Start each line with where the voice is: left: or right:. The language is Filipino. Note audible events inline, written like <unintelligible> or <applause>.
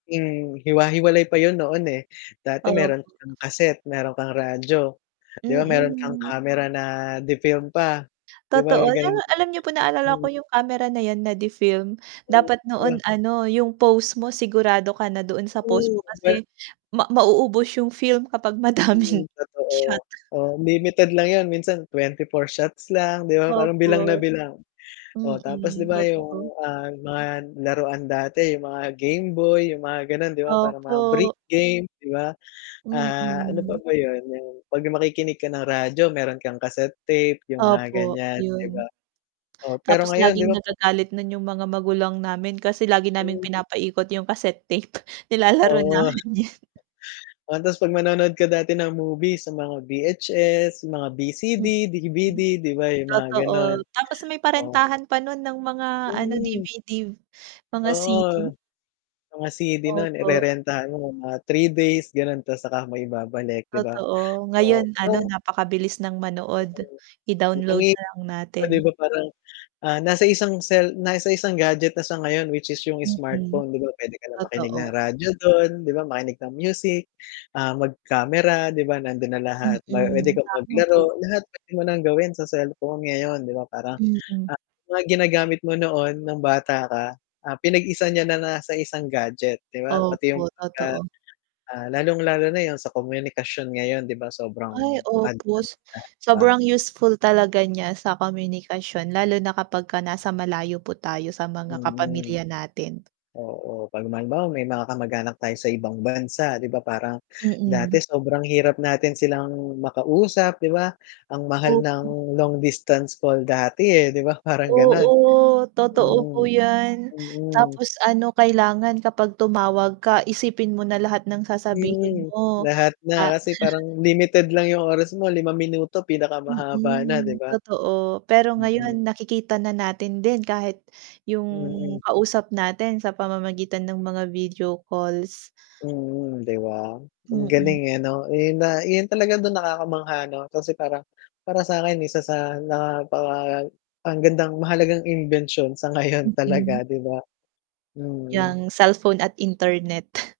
left: Hmm, hiwa-hiwalay pa yun noon, eh, dati
right: Opo.
left: meron kang cassette, meron kang radyo, 'di
right: Hmm,
left: ba? Meron kang
right: hmm.
left: camera na de film pa, 'di ba
right: Totoo, di
left: ganun?
right: ba, alam niyo po naalala ko
left: Mm.
right: yung kamera na yan na de film,
left: Hmm,
right: dapat
left: 'di
right: noon
left: ba.
right: ano yung post mo sigurado ka na doon sa post
left: Hmm,
right: mo
left: ba
right: kasi ma mauubos yung film kapag
left: Hmm
right: madaming <chuckles>
left: totoo,
right: shot.
left: o limited lang yun minsan 24 shots lang 'di ba? Parang
right: Opo.
left: bilang na bilang, oo, tapos 'di
right: mm,
left: ba yung
right: totoo.
left: mga, ah, mga laruan dati yung mga Gameboy, yung mga gano'n 'di ba? Parang mga break
right: Opo.
left: game 'di ba, ah, ano pa
right: Mm.
left: ba yun yung 'pag makikinig ka ng radyo meron kang kaset tape yung mga
right: Opo,
left: ganyan, di ba?
right: yun.
left: Oo. pero
right: Tapos
left: ngayon, 'di
right: laging
left: ba
right: nagagalit na yung mga magulang namin kasi lagi naming
left: Hmm.
right: pinapikot yung casette tape nilalaro
left: Oo.
right: namin yun. <laughs>
left: O tas pag manonood ka dati ng movie sa mga VHS, mga BCD, DVD
right: Mm.
left: 'di ba yung mga gano'n?
right: Totoo, tapos may
left: Oo.
right: parentahan pa nun ng mga ano
left: Mm.
right: DVD, mga CD.
left: Oo. Mga CD no'n,
right: Opo.
left: irerentahan mo mga 3 days ganon tas saka mo ibabalik, 'di ba?
right: Totoo
left: So
right: ngayon ano napakabilis ng manood i-download
left: <unintelligible>
right: na lang
left: Oh,
right: natin.
left: 'di ba parang, ah, nasa isang cell nasa isang gadget na siya ngayon which is yung
right: Mm,
left: smartphone, 'di ba pwede ka na makinig ng
right: totoo.
left: radyo dun 'di ba makinig ng music, ah, mag-camera, 'di ba? Nandun na lahat pwede
right: Mm,
left: kang
right: tama po.
left: maglaro lahat pwede mo ng gawin sa cellphone ngayon, 'di ba, parang
right: Mm.
left: <unintelligible> mga ginagamit mo noon ng bata ka, ah, pinag-isa niya na nasa isang gadget 'di ba pati yung,
right: Opo,
left: pag, ah,
right: totoo.
left: ah, lalong lalo na yung sa komunikasyon ngayon 'di ba? Sobrang
right: Ay,
left: advance
right: opo,
left: na, di ba.
right: sobrang useful talaga niya sa komunikasyon lalo na kapag nasa malayo po tayo sa mga
left: Mm.
right: kapamilya natin.
left: Oo, 'pag ma halimbawa may mga kamag-anak tayo sa ibang bansa 'di ba, parang
right: Mm.
left: dati sobrang hirap natin silang makausap, 'di ba, ang mahal
right: Opo.
left: ng long distance call dati, eh, 'di ba parang gano'n?
right: Oo, totoo po
left: Hmm.
right: yan,
left: Mm.
right: tapos ano kailangan kapag tumawag ka isipin mo na lahat ng sasabihin
left: Mm,
right: mo
left: lahat na
right: pa
left: kasi
right: <chuckles>
left: parang limited lang yung oras mo 5 minuto pinakamahaba na 'di
right: Mm,
left: ba?
right: totoo pero
left: mm.
right: ngayon nakikita na natin din kahit yung
left: Mm.
right: kausap natin sa pamamagitan ng mga video calls.
left: Mm, 'di ba? Ang
right: Mm.
left: galing, eh, ano yun na yun talaga dun nakakamangha ano kasi parang para sa'in sa sa napaka ang gandang mahalagang imbensyon sa ngayon
right: Mm.
left: talaga, 'di ba? Mm.
right: Yang cellphone at internet.